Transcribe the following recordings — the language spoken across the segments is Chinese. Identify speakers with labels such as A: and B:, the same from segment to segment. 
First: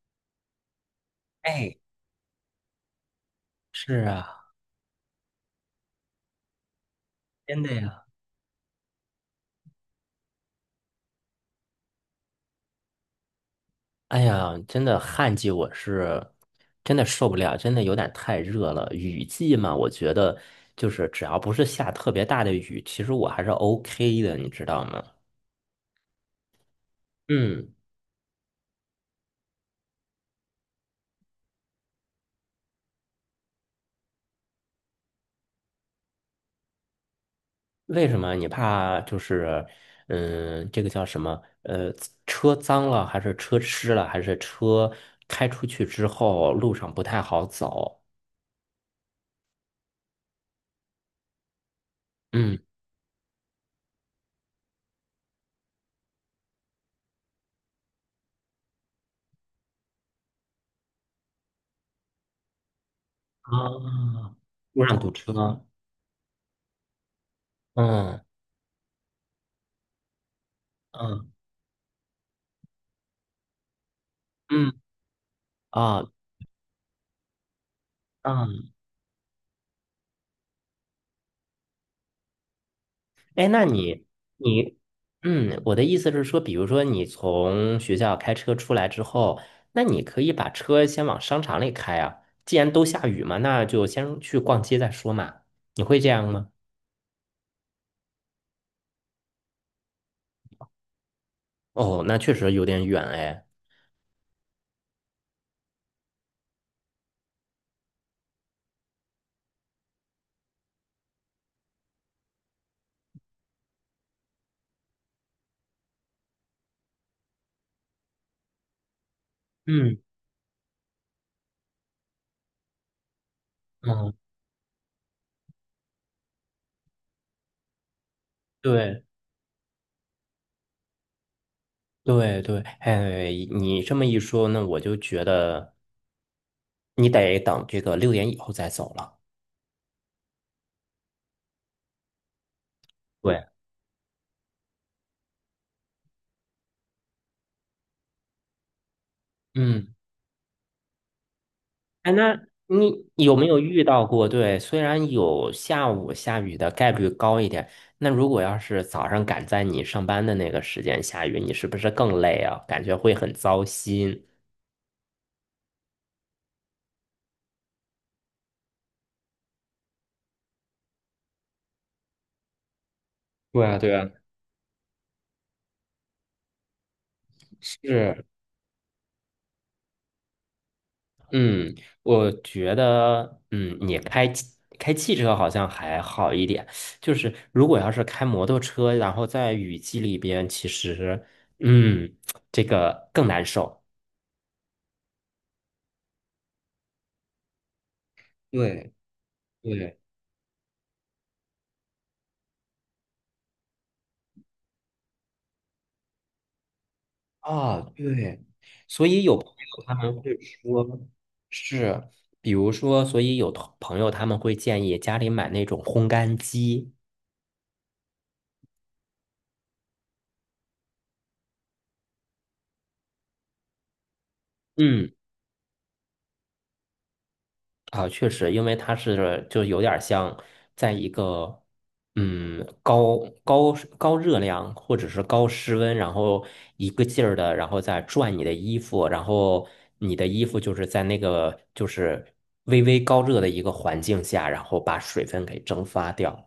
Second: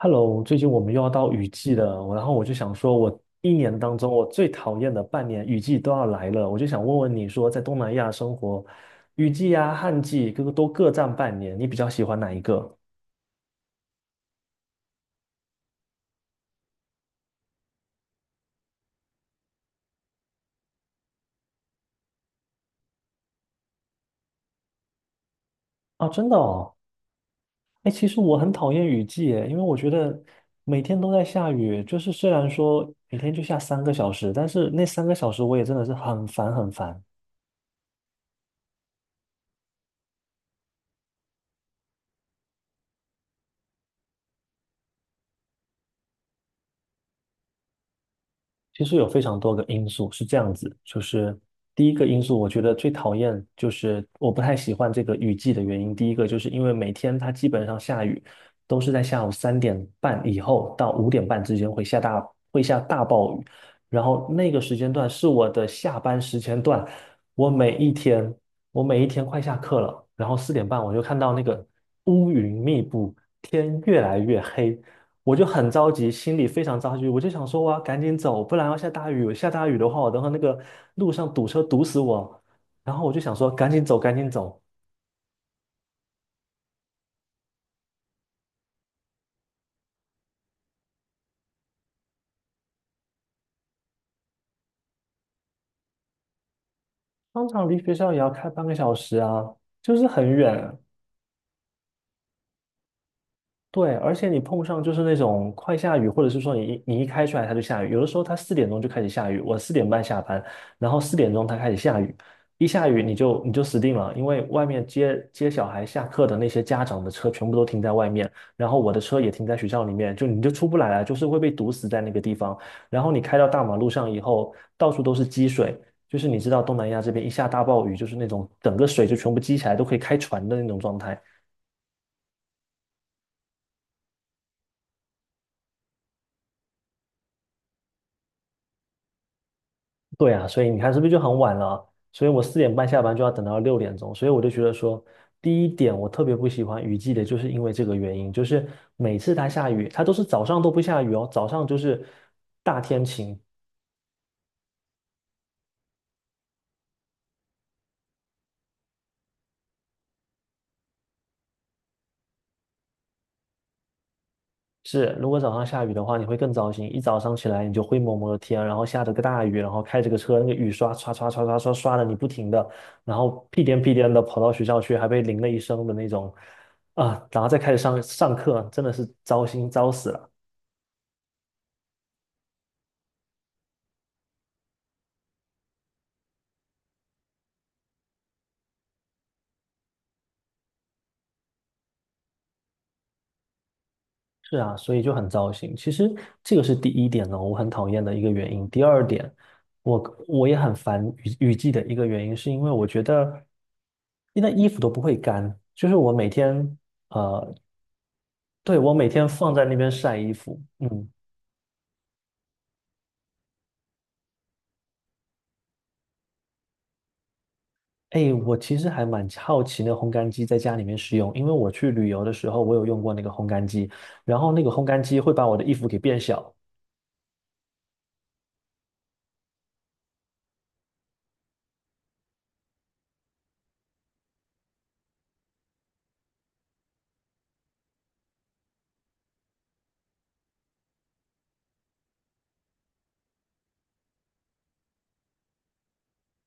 A: Hello，最近我们又要到雨季
B: 哎，
A: 了，然后我就想说，我一年当
B: 是
A: 中我
B: 啊，
A: 最讨厌的半年雨季都要来了，我就想问问你说，在
B: 真的
A: 东南
B: 呀，
A: 亚生活，雨季啊、旱季各个都各占半年，你比较喜欢哪一个？
B: 哎呀，真的旱季我是真的受不了，真的有点太热了。雨季嘛，我觉得就是只要不是下特别大的雨，其实我还是 OK 的，你知道吗？
A: 啊，真的哦，
B: 嗯，
A: 哎，其实我很讨厌雨季耶，因为我觉得每天都在下雨，就是虽然说每天就下三个小时，但是那三个小时我也真的是很烦很烦。
B: 为什么你怕就是这个叫什么？车脏了，还是车湿了，还是车开出去之后路上不太好走？
A: 其实有非常多个因素是这样子，就是第一个因素，我
B: 嗯
A: 觉得最讨厌就是我不太喜欢这个雨季的原因。第一个就是因为每天它基本上下雨都是在下午三点半以后到5点半之间会下大暴雨，
B: 啊，
A: 然后那个时
B: 路
A: 间
B: 上
A: 段
B: 堵
A: 是
B: 车。
A: 我的下班时间段，我每一
B: 嗯
A: 天我每一天快下课了，然后四点半我就看
B: 嗯
A: 到那个乌云密布，天越来越
B: 嗯
A: 黑，我就很着
B: 啊，
A: 急，心里非常着急，我就想说我要赶紧走，不然
B: 嗯，
A: 要下大雨，下大雨的话，我等会那个路上堵车堵死我。然后我就想
B: 哎，
A: 说
B: 那
A: 赶紧走，
B: 你
A: 赶紧走，
B: 你，嗯，我的意思是说，比如说你从学校开车出来之后，那你可以把车先往商场里开啊。既然都下雨嘛，那就先去逛街再说嘛。你会这样吗？
A: 商场离学校也要开半个小时啊，就是很远。
B: 哦，那确实有点远哎。
A: 对，而且你碰上就是那种快下雨，或者是说你一开出来它就下雨，有的时候它四点钟就开始下雨，我四点半下班，然后四点钟它开始下雨，一下雨你就死定了，因为外面接小孩下课的那些家长的车全部都停在外面，然后我的车也停在学校里
B: 嗯
A: 面，就你就出不来了，就是会被堵死在那个地方。然后你开到大马路上
B: 嗯，
A: 以后，到处都是积水，就是你知道东南亚这边一下大暴雨，就是那种整个
B: 对
A: 水就全部积起来，都可以开船的那种状态。
B: 对对，哎，你这么一说，那我就觉得你得等这个6点以后再走了。
A: 对啊，所以你看是不是就很晚了？所以我四点半下班就要
B: 对，
A: 等到6点钟，所以我就觉得说，第一点我特别不喜欢雨季的，就是因为这个原因，就是每次它下雨，
B: 嗯。
A: 它都是早上都不下雨哦，早上就是
B: 哎，那
A: 大天
B: 你有
A: 晴。
B: 没有遇到过？对，虽然有下午下雨的概率高一点，那如果要是早上赶在你上班的那个时间下雨，你是不是更累啊？感觉会很糟心。
A: 是，如果早上下雨的话，你会更糟心，一早上起来你就灰蒙蒙的天，然后下着个大雨，然后开着个车，那个雨刷刷刷刷刷刷刷的你不停的，然后屁
B: 对啊，
A: 颠屁
B: 对啊，
A: 颠的跑到学校去，还被淋了一身的那种，啊，然后再开始上
B: 是，
A: 上课，真的是糟心糟死了。
B: 嗯，我觉得，你开汽车好像还好一点，就是如果要是开摩托车，然后在雨季里边，其实，嗯，这个更难受。
A: 是啊，所以就很糟心。其实这个是第一点呢，我很讨厌的一个原因。第
B: 对
A: 二点，
B: 对。
A: 我也很烦雨季的一个原因，是因为我觉得那衣服都不会干，就是我每天呃，
B: 啊，对，
A: 对，我
B: 所
A: 每
B: 以
A: 天
B: 有朋
A: 放在那
B: 友
A: 边
B: 他们
A: 晒衣
B: 会
A: 服。
B: 说，
A: 嗯，
B: 是，比如说，所以有同朋友他们会建议家里买那种烘干机，
A: 哎，我其实还蛮好奇那个烘干机在家里面使用，因为我去旅游的时候，我有用过那个烘干机，然后那个烘干
B: 嗯，
A: 机会把我的衣服给变小。
B: 啊，确实，因为它是就有点像在一个嗯高高高热量或者是高室温，然后一个劲儿的，然后再转你的衣服，然后你的衣服就是在那个就是微微高热的一个环境下，然后把水分给蒸发掉。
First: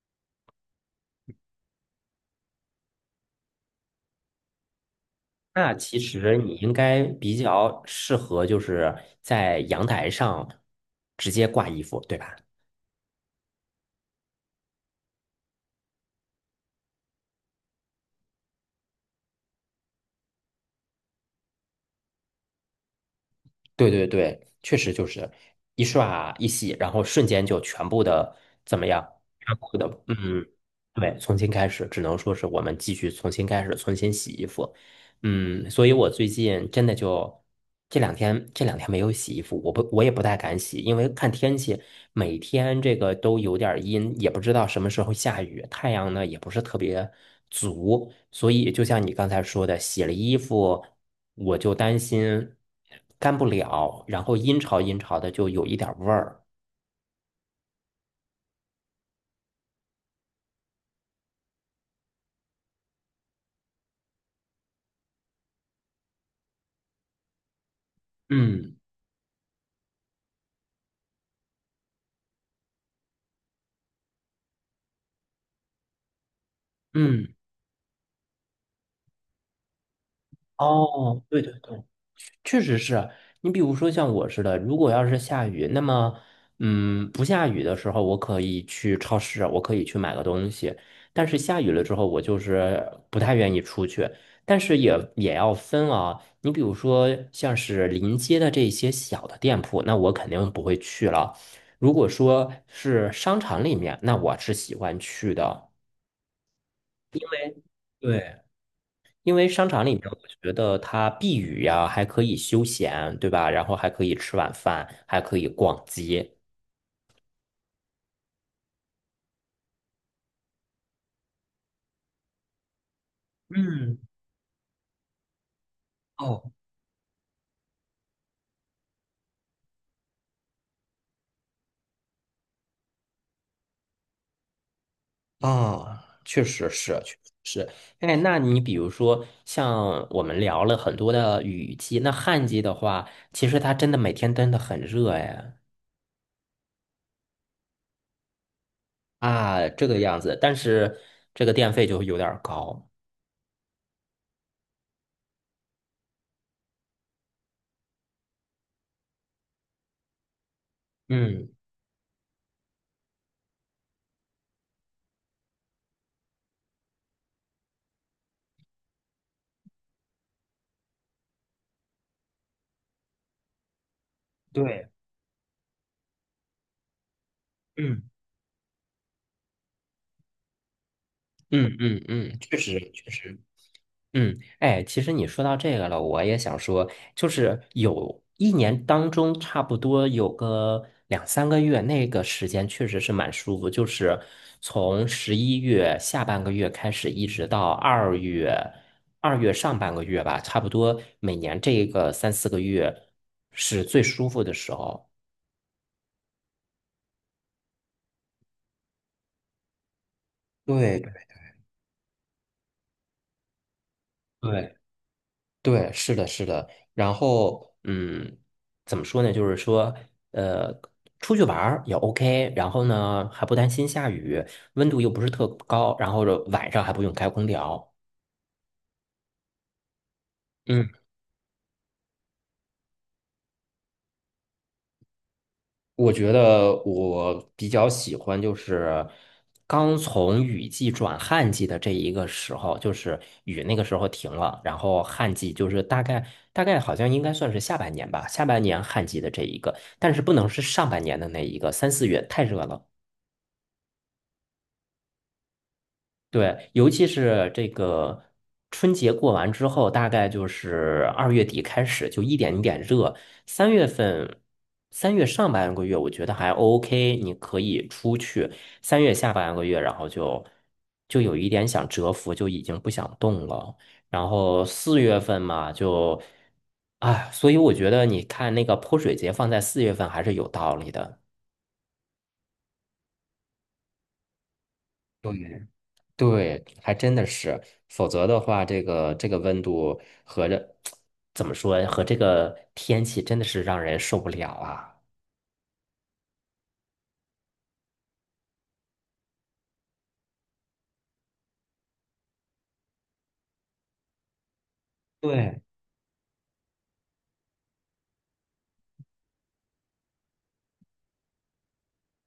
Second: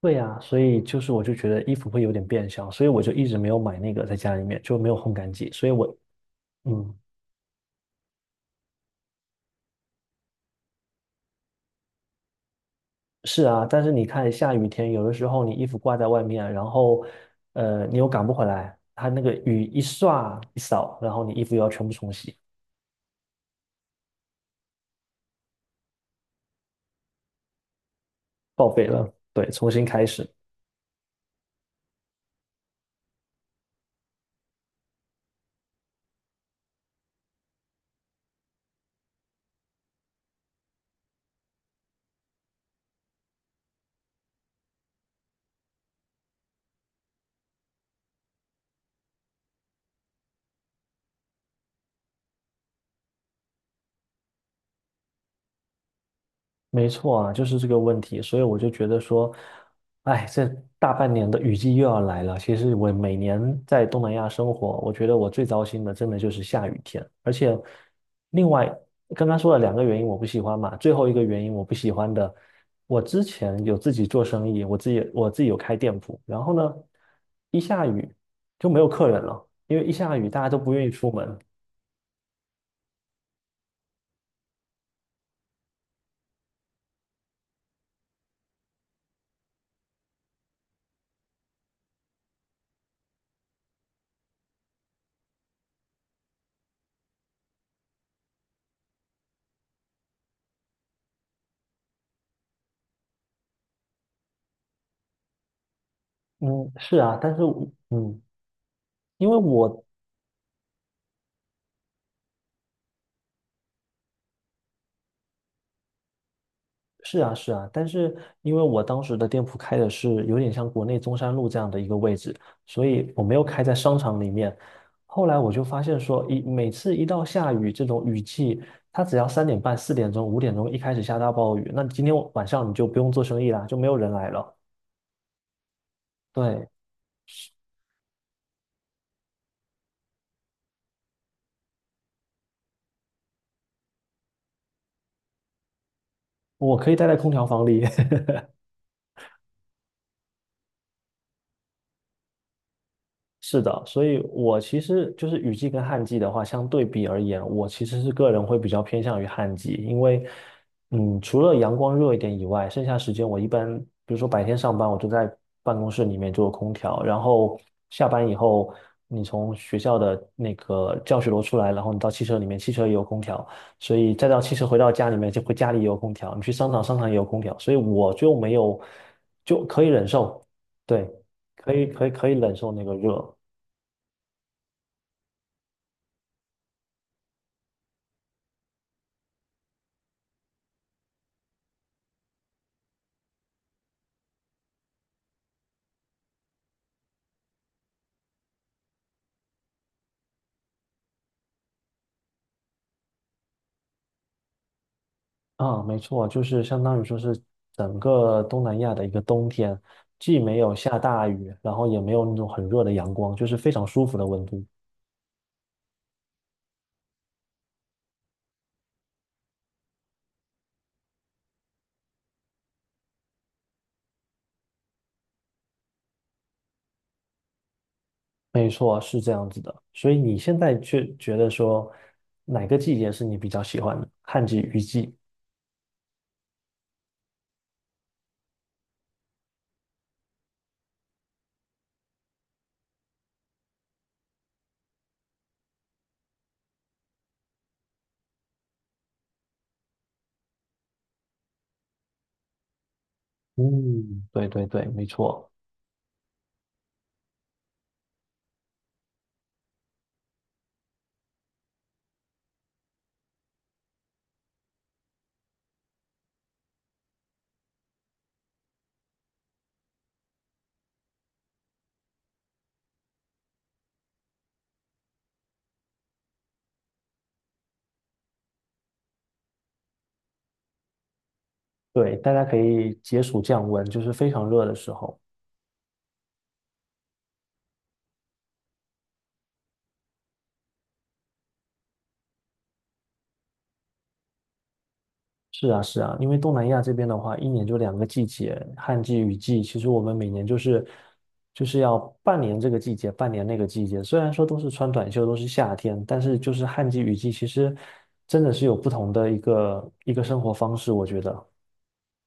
A: 对呀，所以就是我就觉得衣服会有点变小，所以我就一直没有买那个在家里面，就没有烘干机。所以
B: 那
A: 我，
B: 其实你应
A: 嗯，
B: 该比较适合，就是在阳台上直接挂衣服，对吧？
A: 是啊，但是你看下雨天，有的时候你衣服挂在外面，然后，你又赶不回来，它那个雨一刷一扫，然后你衣服又要全部重洗，
B: 对对对，确实就是一刷一洗，然后瞬间就全部的
A: 报
B: 怎
A: 废
B: 么样？
A: 了，对，
B: 全
A: 重
B: 部
A: 新
B: 的，
A: 开始。
B: 嗯，对，重新开始，只能说是我们继续重新开始，重新洗衣服。嗯，所以我最近真的就这两天没有洗衣服，我也不太敢洗，因为看天气，每天这个都有点儿阴，也不知道什么时候下雨，太阳呢也不是特别足，所以就像你刚才说的，洗了衣服我就担心干不了，然后阴潮阴潮的就有一点儿味儿。
A: 没错啊，就是这个问题，所以我就觉得说，哎，这大半年的雨季又要来了。其实我每年在东南亚生活，我觉得我最糟心的真的就是下雨天，而且另外
B: 嗯
A: 刚刚说了两个原因我不喜欢嘛，最后一个原因我不喜欢的，我之前有自己做生意，我自己有开店铺，然后呢，
B: 嗯，
A: 一下雨就没有客人了，因为一下雨大家都不愿意出
B: 哦，
A: 门。
B: 对对对。确实是啊你比如说像我似的，如果要是下雨，那么，不下雨的时候，我可以去超市，我可以去买个东西。但是下雨了之后，我就是不太愿意出去。但是也要分啊，你比如说像是临街的这些小的店铺，那我肯定不会去了。如果说是商场里面，那我是喜欢去的。
A: 嗯，是啊，但是我嗯，
B: 对，
A: 因
B: 因
A: 为
B: 为商
A: 我
B: 场里面，我觉得它避雨呀，还可以休闲，对吧？然后还可以吃晚饭，还可以逛街。
A: 是啊，是啊，但是因为我当时的店铺开的是有点像国内中山路这样的一个位置，所以我没有开在商
B: 嗯，
A: 场里面。后来我就发现说，
B: 哦，
A: 每次一到下雨这种雨季，它只要三点半、四点钟、5点钟一开始下大暴雨，那今天晚上你就不用做生意啦，就没有人来了。
B: 啊，确
A: 对，
B: 实是，确实是。哎，那你比如说，像我们聊了很多的雨季，那旱季的话，其实它真的每天真的很热哎
A: 我可以待在空调房里。
B: 啊，这个样子。但是这个电费就有点儿高。
A: 是的，所以我其实就是雨季跟旱季的话，相对比而言，我其实是个人会比较偏向于旱季，因为，嗯，除
B: 嗯
A: 了阳光热一点以外，剩下时间我一般，比如说白天上班，我就在办公室里面就有空调，然后下班以后，你从学校的那个教学楼出来，然后你到汽车里面，汽车也有空调，所以再到汽车回
B: 对，
A: 到家里面，就会家里也有空调，你去商场，商场也有空调，所以
B: 嗯，
A: 我就没有，就可以忍受，对，
B: 嗯嗯
A: 可以
B: 嗯，
A: 忍
B: 确
A: 受
B: 实
A: 那个
B: 确
A: 热。
B: 实。嗯，哎，其实你说到这个了，我也想说，就是有一年当中，差不多有个两三个月，那个时间确实是蛮舒服，就是从11月下半个月开始，一直到二月，二月上半个月吧，差不多每年这个三四个月是最舒服的时候。
A: 啊，没错，就是相当于说是整个东南亚的一个冬天，既没有下
B: 对对，
A: 大雨，然后也没有那种很热的阳光，就是非常舒服的温度。
B: 对，对，是的，是的。然后，怎么说呢？就是说，呃，出去玩儿也 OK，然后呢，还不担心下雨，温度又不是特高，然后晚上还不用开空调。
A: 没错，是这样子的。所以你现在
B: 嗯，
A: 却觉得说哪个季节是你比较喜欢的？旱季、雨季？
B: 我觉得我比较喜欢就是刚从雨季转旱季的这一个时候，就是雨那个时候停了，然后旱季就是大概好像应该算是下半年吧，下半年旱季的这一个，但是不能是上半年的那一个，三四月太热了。
A: 嗯，对对对，没错。
B: 对，尤其是这个春节过完之后，大概就是2月底开始就一点一点热。3月份，三月上半个月我觉得还 OK，你可以出去。三月下半个月，然后就有一点想蛰伏，就已经不想动了。然后四月份嘛，就啊，所以我觉得你看那个泼水节放在四月份还是有道理的。
A: 对，大家可以解暑降温，就是非常热的时候。
B: 对对，还真的是，否则的话，这个温度怎么说呀，和这个天气真的是让人受不了啊。
A: 是啊，是啊，因为东南亚这边的话，一年就两个季节，旱季、雨季。其实我们每年就是要半年这个季节，半年那个季节。虽然说都是穿短袖，都是
B: 对，
A: 夏天，但是就是旱季、雨季，其实真的是有不同的一个一个生活方式。我觉得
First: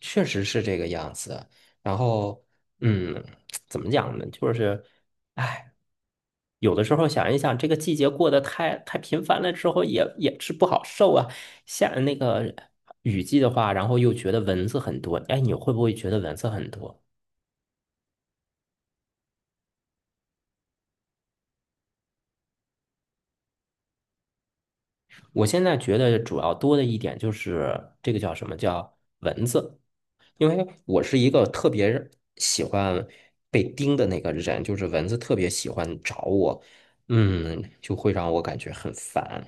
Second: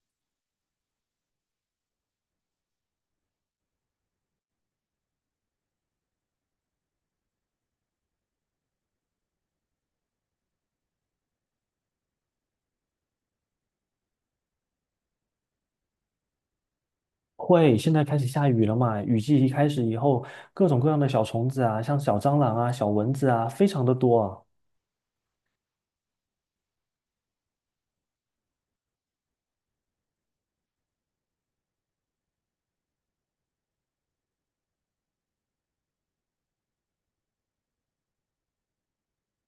B: 确实是这个样子。然后，嗯，怎么讲呢？就是，哎，有的时候想一想，这个季节过得太频繁了之后也是不好受啊。下那个雨季的话，然后又觉得蚊子很多。哎，你会不会觉得蚊子很多？
A: 会，现在开始下雨了嘛，雨季一开始以后，各种各样的小虫子啊，像小蟑螂啊、小蚊子啊，非常的多啊。
B: 我现在觉得主要多的一点就是这个叫什么叫蚊子，因为我是一个特别喜欢被叮的那个人，就是蚊子特别喜欢找我，就会让我感觉很烦，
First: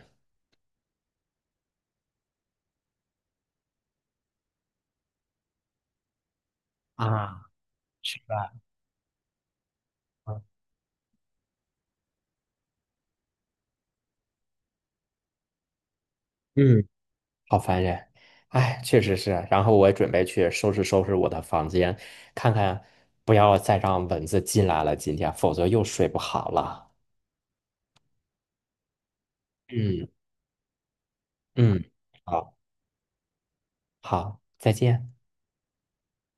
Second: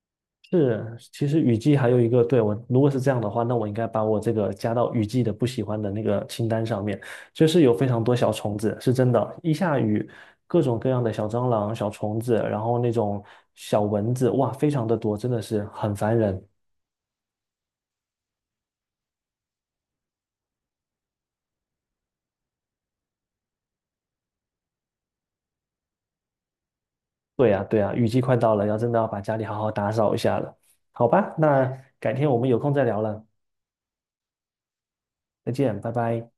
A: 是，其实雨季还有一个，对，我如果是这样的话，那我应该把我这个加到雨季的不喜欢的那个清单上面。
B: 啊，
A: 就是有非常多
B: 是
A: 小
B: 吧？
A: 虫子，是真的，一下雨，
B: 嗯
A: 各种各样的小蟑螂、小虫子，然后那种小蚊子，哇，非常的多，真的是很烦人。
B: 嗯，好烦人，哎，确实是。然后我也准备去收拾收拾我的房间，看看不要再让蚊子进来了，今天，否则又睡不好了。
A: 对呀，对呀，雨季快到了，要真的要把家里好好打
B: 嗯
A: 扫一下了。好吧，那
B: 嗯，
A: 改天我们
B: 好，
A: 有空再聊了，
B: 好，再见。
A: 再见，拜拜。